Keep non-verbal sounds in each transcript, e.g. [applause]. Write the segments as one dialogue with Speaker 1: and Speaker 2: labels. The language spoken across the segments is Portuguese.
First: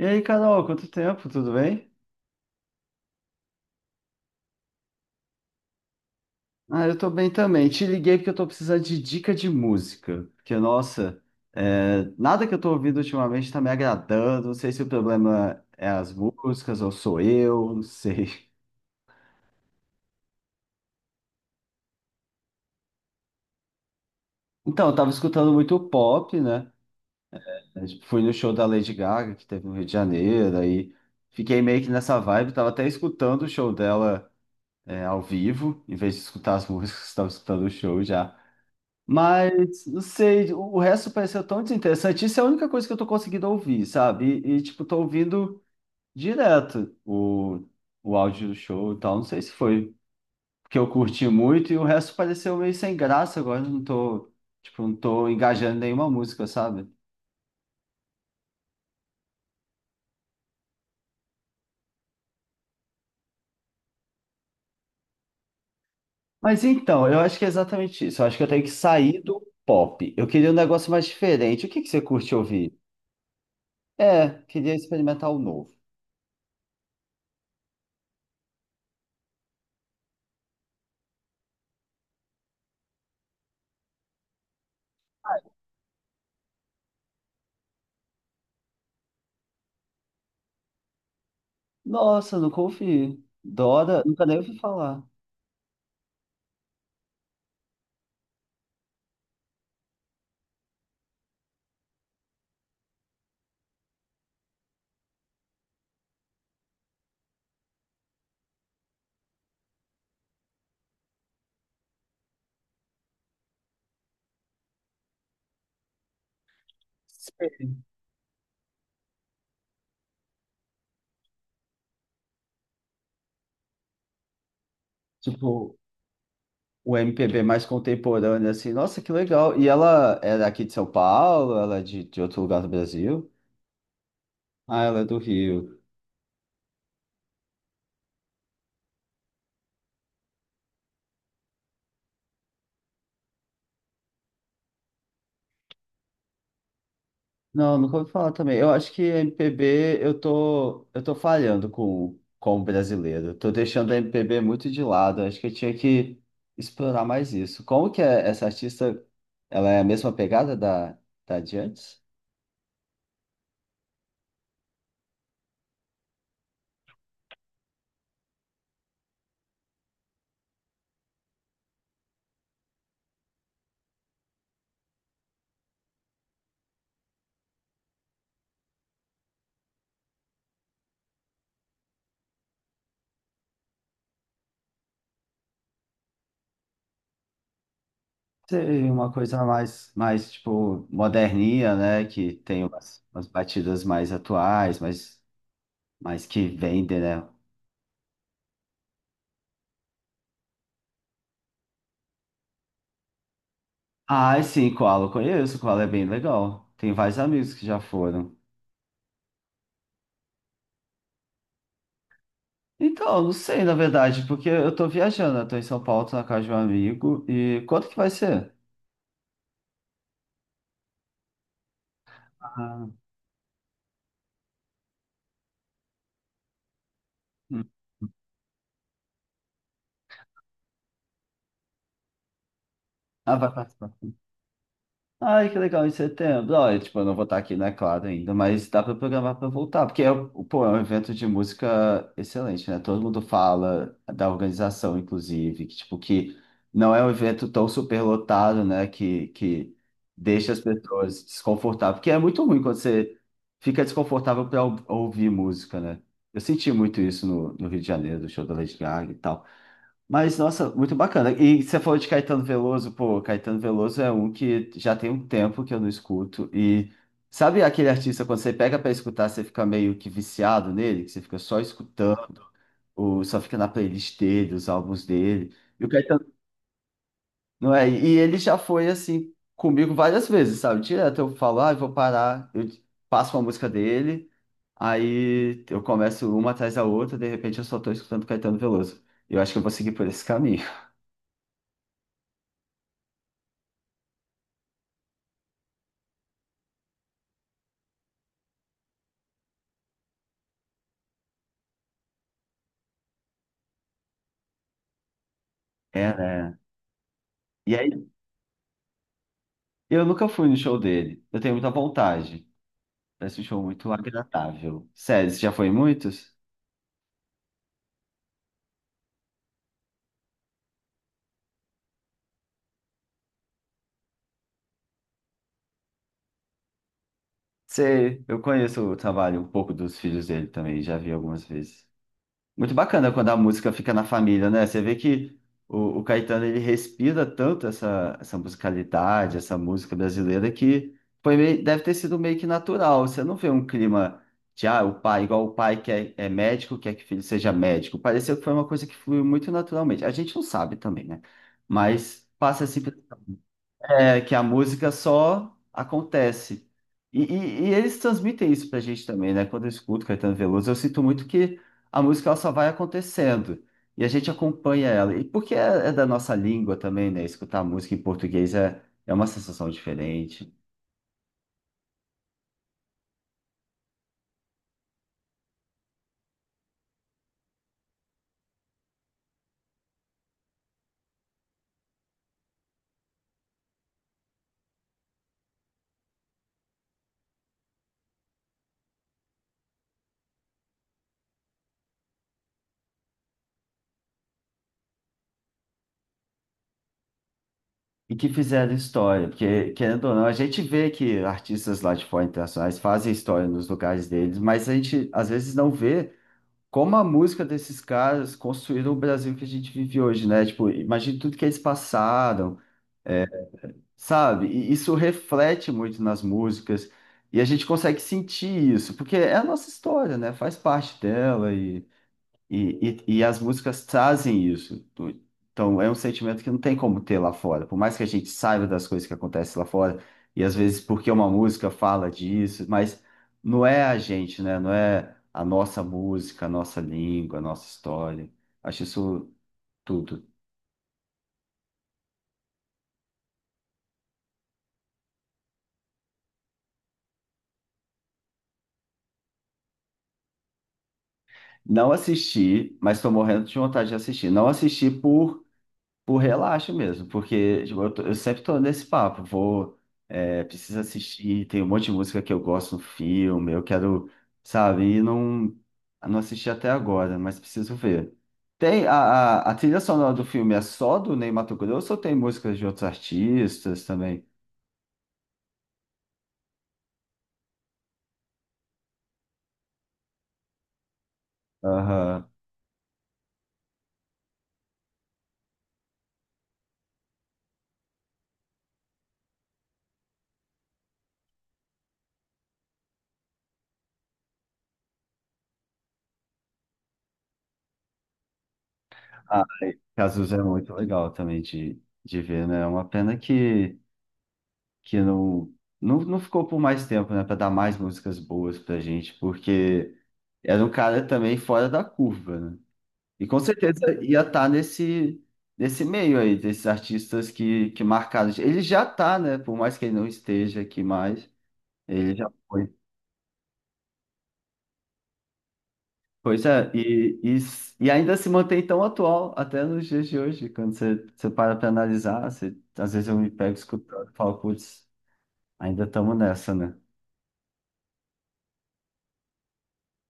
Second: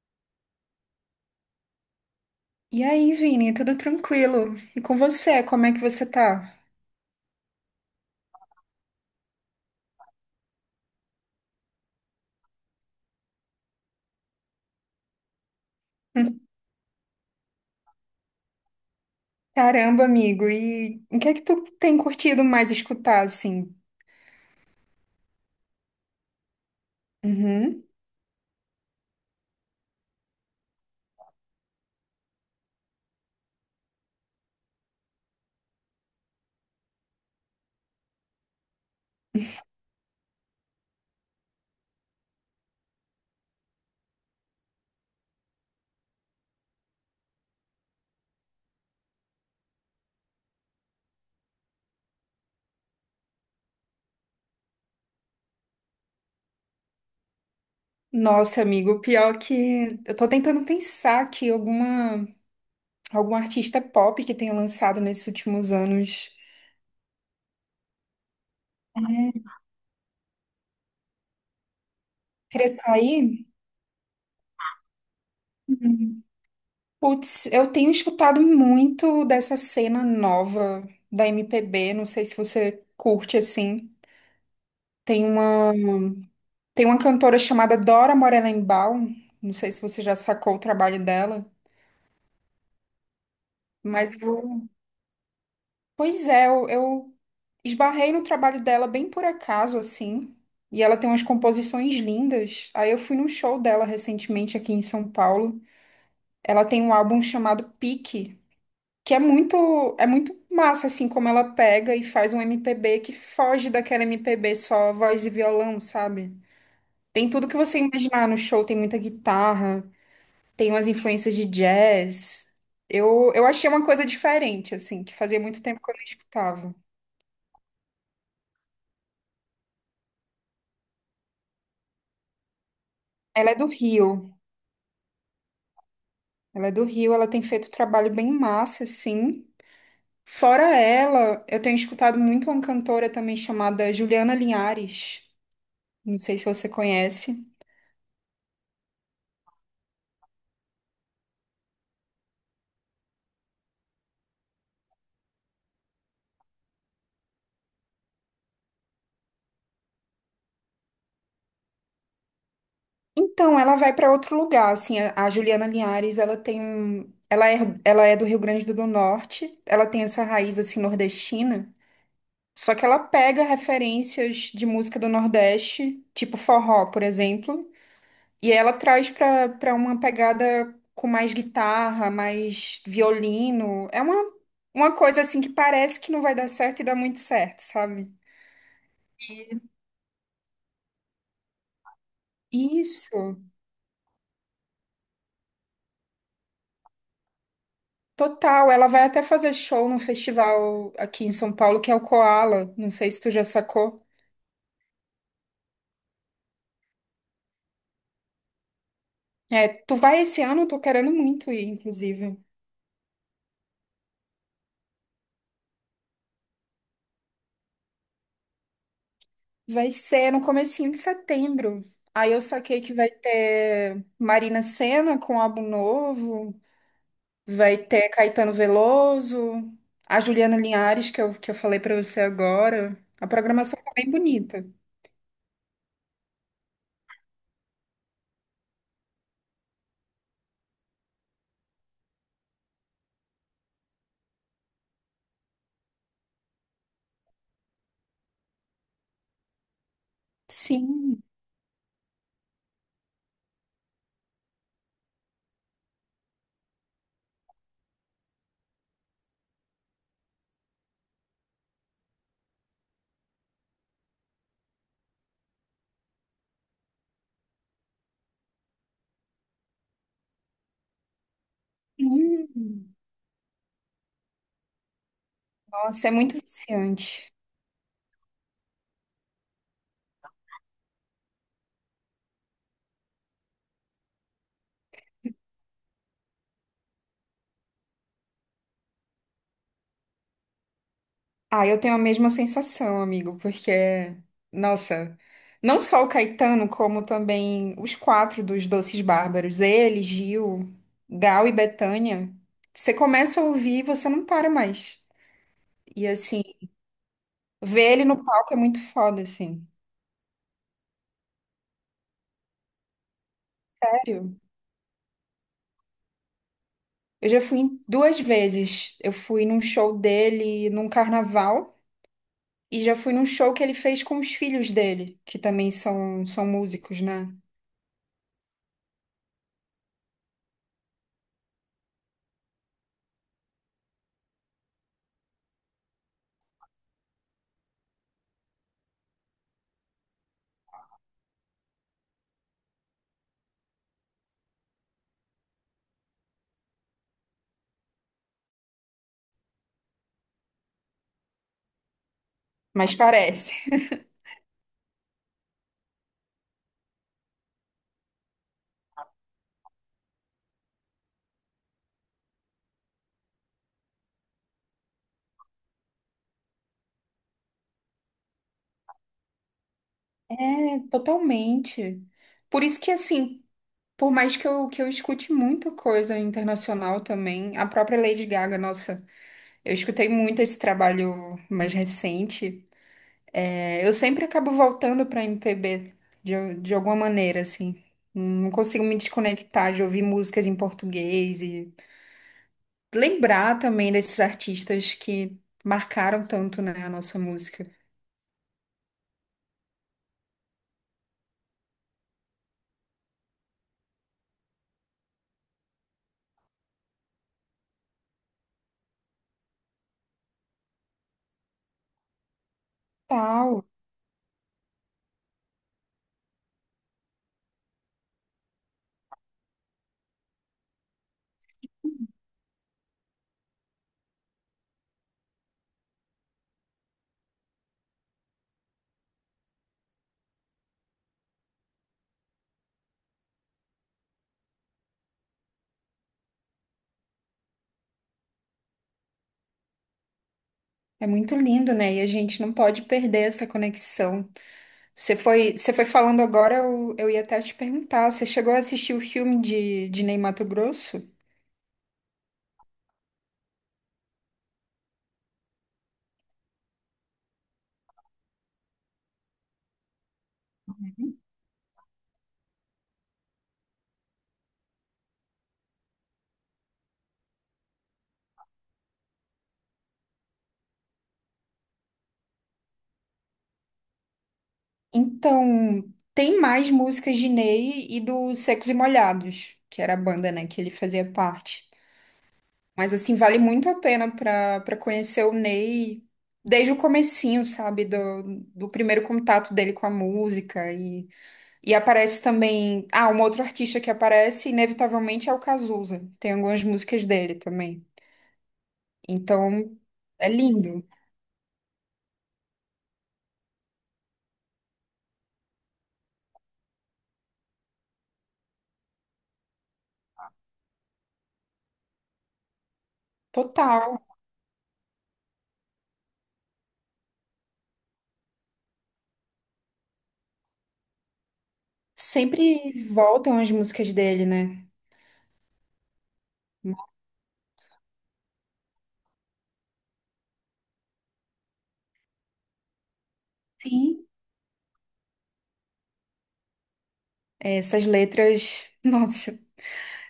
Speaker 1: E aí, Carol, quanto tempo? Tudo bem?
Speaker 2: E aí, Vini, tudo tranquilo? E com você, como é que você tá?
Speaker 1: Ah, eu tô bem também. Te liguei porque eu tô precisando de dica de música. Porque, nossa, nada que eu tô ouvindo ultimamente tá me agradando. Não sei se o problema é as
Speaker 2: [laughs]
Speaker 1: músicas ou sou eu, não sei.
Speaker 2: Caramba, amigo, e o que é que tu tem curtido mais escutar, assim?
Speaker 1: Então, eu tava escutando muito pop, né?
Speaker 2: Uhum.
Speaker 1: Tipo, fui no show da Lady Gaga, que teve no Rio de Janeiro, aí fiquei meio que nessa vibe. Tava até escutando o show dela, ao vivo, em vez de escutar as músicas, [laughs] tava escutando o show já. Mas, não sei, o resto pareceu tão desinteressante. Isso é a única coisa que eu tô conseguindo ouvir, sabe? Tipo, tô ouvindo direto o áudio do show e tal. Não sei se foi porque eu curti muito e o resto pareceu meio sem graça agora. Eu Não tô, tipo, não tô engajando em nenhuma música, sabe?
Speaker 2: Nossa, amigo, o pior que eu tô tentando pensar aqui algum artista pop que tenha lançado nesses últimos anos.
Speaker 1: Mas então, eu acho que é exatamente isso. Eu acho que eu tenho que sair do
Speaker 2: É.
Speaker 1: pop. Eu queria um negócio mais diferente. O que que você curte
Speaker 2: Queria
Speaker 1: ouvir?
Speaker 2: sair?
Speaker 1: É, queria experimentar o novo.
Speaker 2: Uhum. Putz, eu tenho escutado muito dessa cena nova da MPB, não sei se você curte, assim. Tem uma. Tem uma cantora chamada Dora Morelenbaum, não sei se você já sacou o trabalho dela,
Speaker 1: Nossa, nunca ouvi. Dora,
Speaker 2: mas
Speaker 1: nunca nem ouvi falar.
Speaker 2: pois é, eu esbarrei no trabalho dela bem por acaso, assim, e ela tem umas composições lindas. Aí eu fui num show dela recentemente aqui em São Paulo. Ela tem um álbum chamado Pique, que é muito, é muito massa, assim, como ela pega e faz um MPB que foge daquela MPB só voz e violão, sabe? Tem tudo que você imaginar no show, tem muita guitarra. Tem umas influências de jazz. Eu achei uma coisa diferente, assim, que fazia muito
Speaker 1: Tipo,
Speaker 2: tempo que eu não escutava.
Speaker 1: o MPB mais contemporâneo, assim. Nossa, que legal. E ela é daqui de São Paulo? Ela é de outro lugar do Brasil?
Speaker 2: Ela é do Rio.
Speaker 1: Ah, ela é do Rio.
Speaker 2: Ela é do Rio, ela tem feito um trabalho bem massa, assim. Fora ela, eu tenho escutado muito uma cantora também chamada Juliana Linhares. Não sei se você conhece.
Speaker 1: Não, nunca ouvi falar também. Eu acho que MPB, eu tô falhando com o brasileiro. Tô deixando a MPB muito de lado. Acho que eu tinha que explorar mais isso. Como que é essa artista, ela é a mesma pegada da de antes?
Speaker 2: Então, ela vai para outro lugar, assim, a Juliana Linhares, ela é do Rio Grande do Norte, ela tem essa raiz, assim, nordestina. Só que ela pega referências de música do Nordeste, tipo forró, por exemplo, e ela traz pra para uma pegada com mais guitarra, mais violino. É uma coisa assim que parece que não vai dar certo e dá muito certo, sabe?
Speaker 1: Seria uma coisa mais tipo, moderninha, né? Que tem umas
Speaker 2: Isso,
Speaker 1: batidas mais atuais, mas que vendem, né?
Speaker 2: total. Ela vai até fazer show num festival aqui em São Paulo, que é o Koala. Não sei se tu já sacou.
Speaker 1: Ah, sim, Koala eu conheço, Koala é bem legal. Tem vários amigos que já foram.
Speaker 2: É, tu vai esse ano, eu tô querendo muito ir, inclusive.
Speaker 1: Então, eu não sei, na verdade, porque eu tô viajando, eu tô em São Paulo, tô na casa de um amigo, e quanto que vai ser?
Speaker 2: Vai ser no comecinho de setembro. Aí eu saquei
Speaker 1: Ah,
Speaker 2: que vai ter Marina Sena com álbum novo,
Speaker 1: hum.
Speaker 2: vai ter Caetano Veloso, a Juliana Linhares, que eu falei pra você agora. A
Speaker 1: Ah, vai
Speaker 2: programação tá
Speaker 1: participar.
Speaker 2: bem bonita.
Speaker 1: Ai, que legal, em setembro. Olha, tipo, eu não vou estar aqui, né? Claro, ainda, mas dá para programar para voltar, porque é, um, pô, é um evento de música excelente, né? Todo mundo fala da organização, inclusive, que, tipo, que não é um evento tão superlotado, né? Que deixa as pessoas
Speaker 2: Sim.
Speaker 1: desconfortáveis, porque é muito ruim quando você fica desconfortável para ouvir música, né? Eu senti muito isso no Rio de Janeiro, do show da Lady Gaga e tal. Mas, nossa, muito bacana. E você falou de Caetano Veloso, pô, Caetano Veloso é um que já tem um tempo que eu não escuto. E sabe aquele artista, quando você pega pra escutar, você fica meio que viciado nele, que você fica só escutando,
Speaker 2: Hum.
Speaker 1: ou só fica na playlist dele, os álbuns dele. E o
Speaker 2: Nossa, é
Speaker 1: Caetano,
Speaker 2: muito viciante.
Speaker 1: não é? E ele já foi assim comigo várias vezes, sabe? Direto eu falo, ah, eu vou parar, eu passo uma música dele, aí eu começo uma atrás da outra, de repente eu só tô escutando Caetano Veloso. Eu acho que eu vou seguir por esse caminho. [laughs]
Speaker 2: Ah, eu tenho a mesma sensação, amigo, porque, nossa, não só o Caetano, como também os quatro dos Doces Bárbaros, ele, Gil, Gal e Bethânia, você começa a ouvir e você não para mais. E
Speaker 1: É,
Speaker 2: assim,
Speaker 1: né? E
Speaker 2: ver ele
Speaker 1: aí,
Speaker 2: no palco é muito foda, assim.
Speaker 1: eu nunca fui no show dele. Eu tenho muita vontade. Parece um show muito
Speaker 2: Sério.
Speaker 1: agradável. Sério, você já foi em muitos?
Speaker 2: Eu já fui em duas vezes. Eu fui num show dele num carnaval e já fui num show que ele fez com os filhos dele, que também são, são músicos, né?
Speaker 1: Sei, eu conheço o trabalho um pouco dos filhos dele também, já vi algumas vezes. Muito bacana quando a música fica na família, né? Você vê que o Caetano ele respira tanto essa musicalidade, essa música brasileira, que deve ter sido meio que natural. Você não vê um clima de, ah, o pai, igual o pai que é médico, quer que o filho seja médico. Pareceu que foi uma coisa que fluiu muito naturalmente. A gente não sabe também, né? Mas passa assim.
Speaker 2: Mas parece.
Speaker 1: É, que a música só acontece. E eles transmitem isso pra gente também, né? Quando eu escuto Caetano Veloso, eu sinto muito que a música ela só vai acontecendo e a gente acompanha ela. É da nossa língua também, né? Escutar música em português é uma sensação
Speaker 2: É,
Speaker 1: diferente.
Speaker 2: totalmente. Por isso que, assim, por mais que eu escute muita coisa internacional também, a própria Lady Gaga, nossa, eu escutei muito esse trabalho mais recente. É, eu sempre acabo voltando pra MPB, de alguma maneira, assim. Não consigo me desconectar de ouvir músicas em português e lembrar também desses artistas que marcaram tanto, né, a nossa música.
Speaker 1: E que fizeram história, porque, querendo ou não, a gente vê que artistas lá de fora internacionais fazem história nos lugares deles, mas a gente às vezes não vê. Como a música desses caras construíram o Brasil que a gente vive hoje, né? Tipo, imagina tudo que eles passaram,
Speaker 2: Tal,
Speaker 1: sabe? E isso reflete muito nas músicas e a gente consegue sentir isso, porque é a nossa história, né? Faz parte dela e as músicas trazem isso. Então, é um sentimento que não tem como ter lá fora. Por mais que a gente saiba das coisas que acontecem lá fora, e às vezes porque uma música fala disso, mas não é a gente, né? Não é a nossa música, a nossa língua, a nossa história. Acho isso tudo.
Speaker 2: é muito lindo, né? E a gente não pode perder essa conexão. Você foi falando agora, eu ia até te perguntar, você chegou a assistir o filme de Ney Matogrosso?
Speaker 1: Não assisti, mas estou morrendo de vontade de assistir. Não assisti por. Por relaxo mesmo, porque tipo, eu sempre tô nesse papo, preciso assistir, tem um monte de música que eu gosto no filme, eu quero, sabe, não assisti até agora, mas preciso ver. Tem a, a trilha sonora do filme é só do Ney Matogrosso ou tem músicas de outros artistas também?
Speaker 2: Então, tem mais músicas de Ney e do Secos e Molhados, que era a banda, né, que ele fazia parte.
Speaker 1: Aham.
Speaker 2: Mas, assim, vale muito a pena para conhecer o Ney desde o comecinho, sabe, do, do primeiro contato dele com a música. E aparece também... Ah, um outro artista que aparece, inevitavelmente, é o Cazuza. Tem algumas músicas dele também.
Speaker 1: Ah,
Speaker 2: Então, é
Speaker 1: Cazuza é muito
Speaker 2: lindo.
Speaker 1: legal também de ver, né? É uma pena que não, não ficou por mais tempo, né, para dar mais músicas boas pra gente, porque era um cara também fora da curva, né? E com
Speaker 2: Total.
Speaker 1: certeza ia estar nesse, nesse meio aí, desses artistas que marcaram. Ele já tá, né? Por mais que ele não esteja aqui mais, ele já foi.
Speaker 2: Sempre voltam as músicas dele, né?
Speaker 1: Pois é, e ainda se mantém tão atual até nos dias de hoje, quando você para para analisar, às vezes eu me pego
Speaker 2: Sim.
Speaker 1: escutando e falo, putz, ainda estamos nessa, né?
Speaker 2: Essas letras, [laughs] nossa,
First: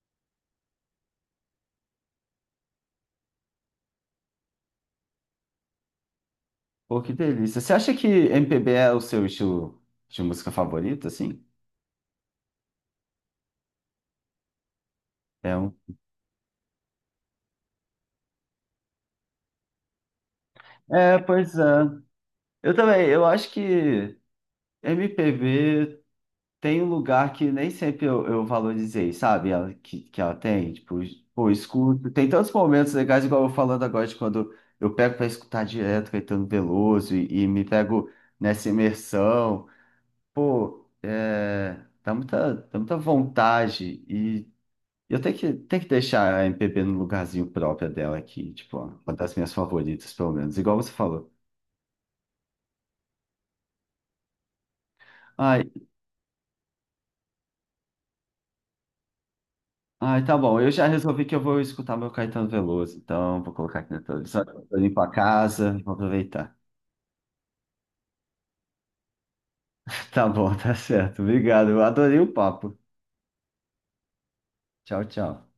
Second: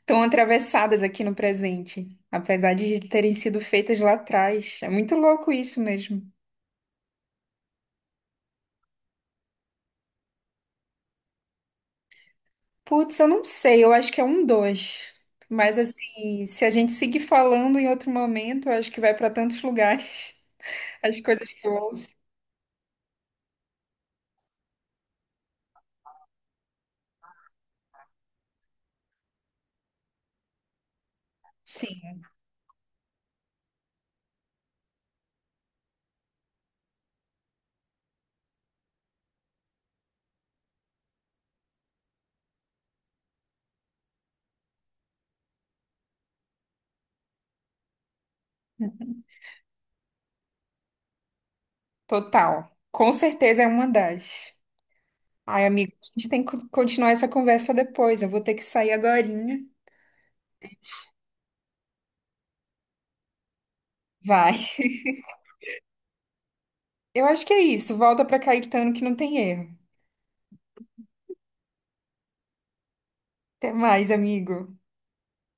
Speaker 2: estão atravessadas aqui no presente, apesar de terem sido feitas lá atrás. É muito louco isso mesmo.
Speaker 1: Pô, que delícia. Você acha que MPB é o seu estilo de música favorito, assim?
Speaker 2: Putz, eu não sei, eu acho que é um dois.
Speaker 1: É um.
Speaker 2: Mas assim, se a gente seguir falando em outro momento, eu acho que vai para tantos lugares [laughs]
Speaker 1: É,
Speaker 2: as coisas
Speaker 1: pois
Speaker 2: que eu
Speaker 1: é.
Speaker 2: ouço.
Speaker 1: Eu também, eu acho que MPB tem um lugar que nem sempre eu valorizei, sabe? Ela, que ela tem, tipo, pô, eu escuto.
Speaker 2: Sim,
Speaker 1: Tem tantos momentos legais, igual eu falando agora, de quando eu pego pra escutar direto Caetano Veloso e me pego nessa imersão. Pô, é, dá muita vontade. E eu tenho tenho que deixar a MPB no lugarzinho próprio dela aqui, tipo, ó, uma das minhas favoritas, pelo menos, igual você falou.
Speaker 2: total. Com certeza é uma das. Ai,
Speaker 1: Ai,
Speaker 2: amigo, a gente tem que continuar essa conversa depois. Eu vou ter que sair agorinha.
Speaker 1: ai, tá bom, eu já resolvi que eu vou escutar meu Caetano Veloso, então vou colocar aqui na televisão,
Speaker 2: Vai.
Speaker 1: vou limpar a casa, vou aproveitar.
Speaker 2: Eu acho que é isso. Volta pra Caetano que não tem erro.
Speaker 1: Tá bom, [laughs] tá certo, obrigado, eu adorei o papo.
Speaker 2: Até mais, amigo.
Speaker 1: Tchau, tchau.